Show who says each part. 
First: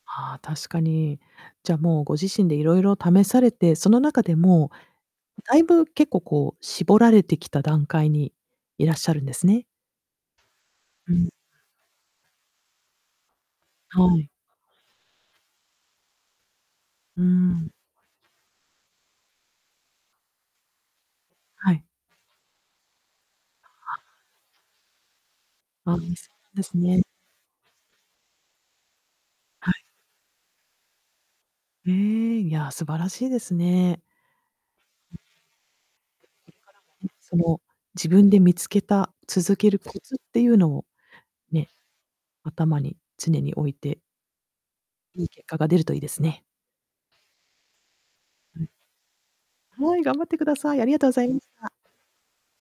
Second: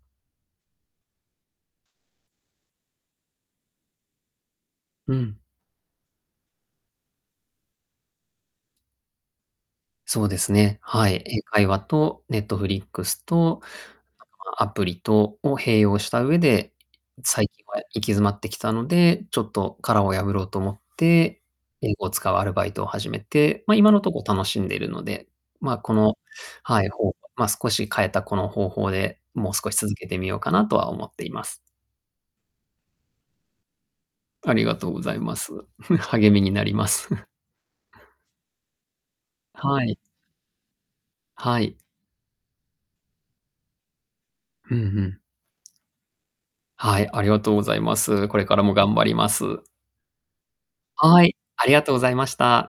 Speaker 1: ああ、確かに。じゃあ、もうご自身で色々試されてその中で、も
Speaker 2: うん。
Speaker 1: う大分結構こう絞られてきた段階にいらっしゃるんですね。
Speaker 2: そうですね、は
Speaker 1: う
Speaker 2: い。
Speaker 1: ん。
Speaker 2: 英会話と Netflix と、あ
Speaker 1: はい。
Speaker 2: とま、アプリとを併用した上で、
Speaker 1: うー
Speaker 2: 最近
Speaker 1: ん。
Speaker 2: は行き詰まってきたので、ちょっと殻を破ろうと思って、
Speaker 1: はい。
Speaker 2: 英語を使うアルバイトを始めて。ま、今の
Speaker 1: は。
Speaker 2: とこ楽しんでいるので、ま、こ
Speaker 1: あで
Speaker 2: の
Speaker 1: すです
Speaker 2: はい、
Speaker 1: ね。
Speaker 2: ほま、少し変えたこの方法で、もう
Speaker 1: は
Speaker 2: 少し
Speaker 1: い。
Speaker 2: 続けてみようかなとは思っています。
Speaker 1: へえ、いや、素晴らしいですね。
Speaker 2: ありがとうご
Speaker 1: これか
Speaker 2: ざいます。励みになりま
Speaker 1: らも
Speaker 2: す。
Speaker 1: ね、その自分で見つけた、続ける
Speaker 2: はい。
Speaker 1: コツっていうのを
Speaker 2: は
Speaker 1: ね、
Speaker 2: い。
Speaker 1: 頭に常に置いて。
Speaker 2: ふんふん。
Speaker 1: いい結果が出るといいですね。
Speaker 2: はい、ありがとうございます。これか
Speaker 1: う
Speaker 2: ら
Speaker 1: ん。
Speaker 2: も頑張ります。
Speaker 1: はい、頑張ってください。ありがとうご
Speaker 2: は
Speaker 1: ざい
Speaker 2: い、
Speaker 1: まし
Speaker 2: あり
Speaker 1: た。
Speaker 2: がとうございました。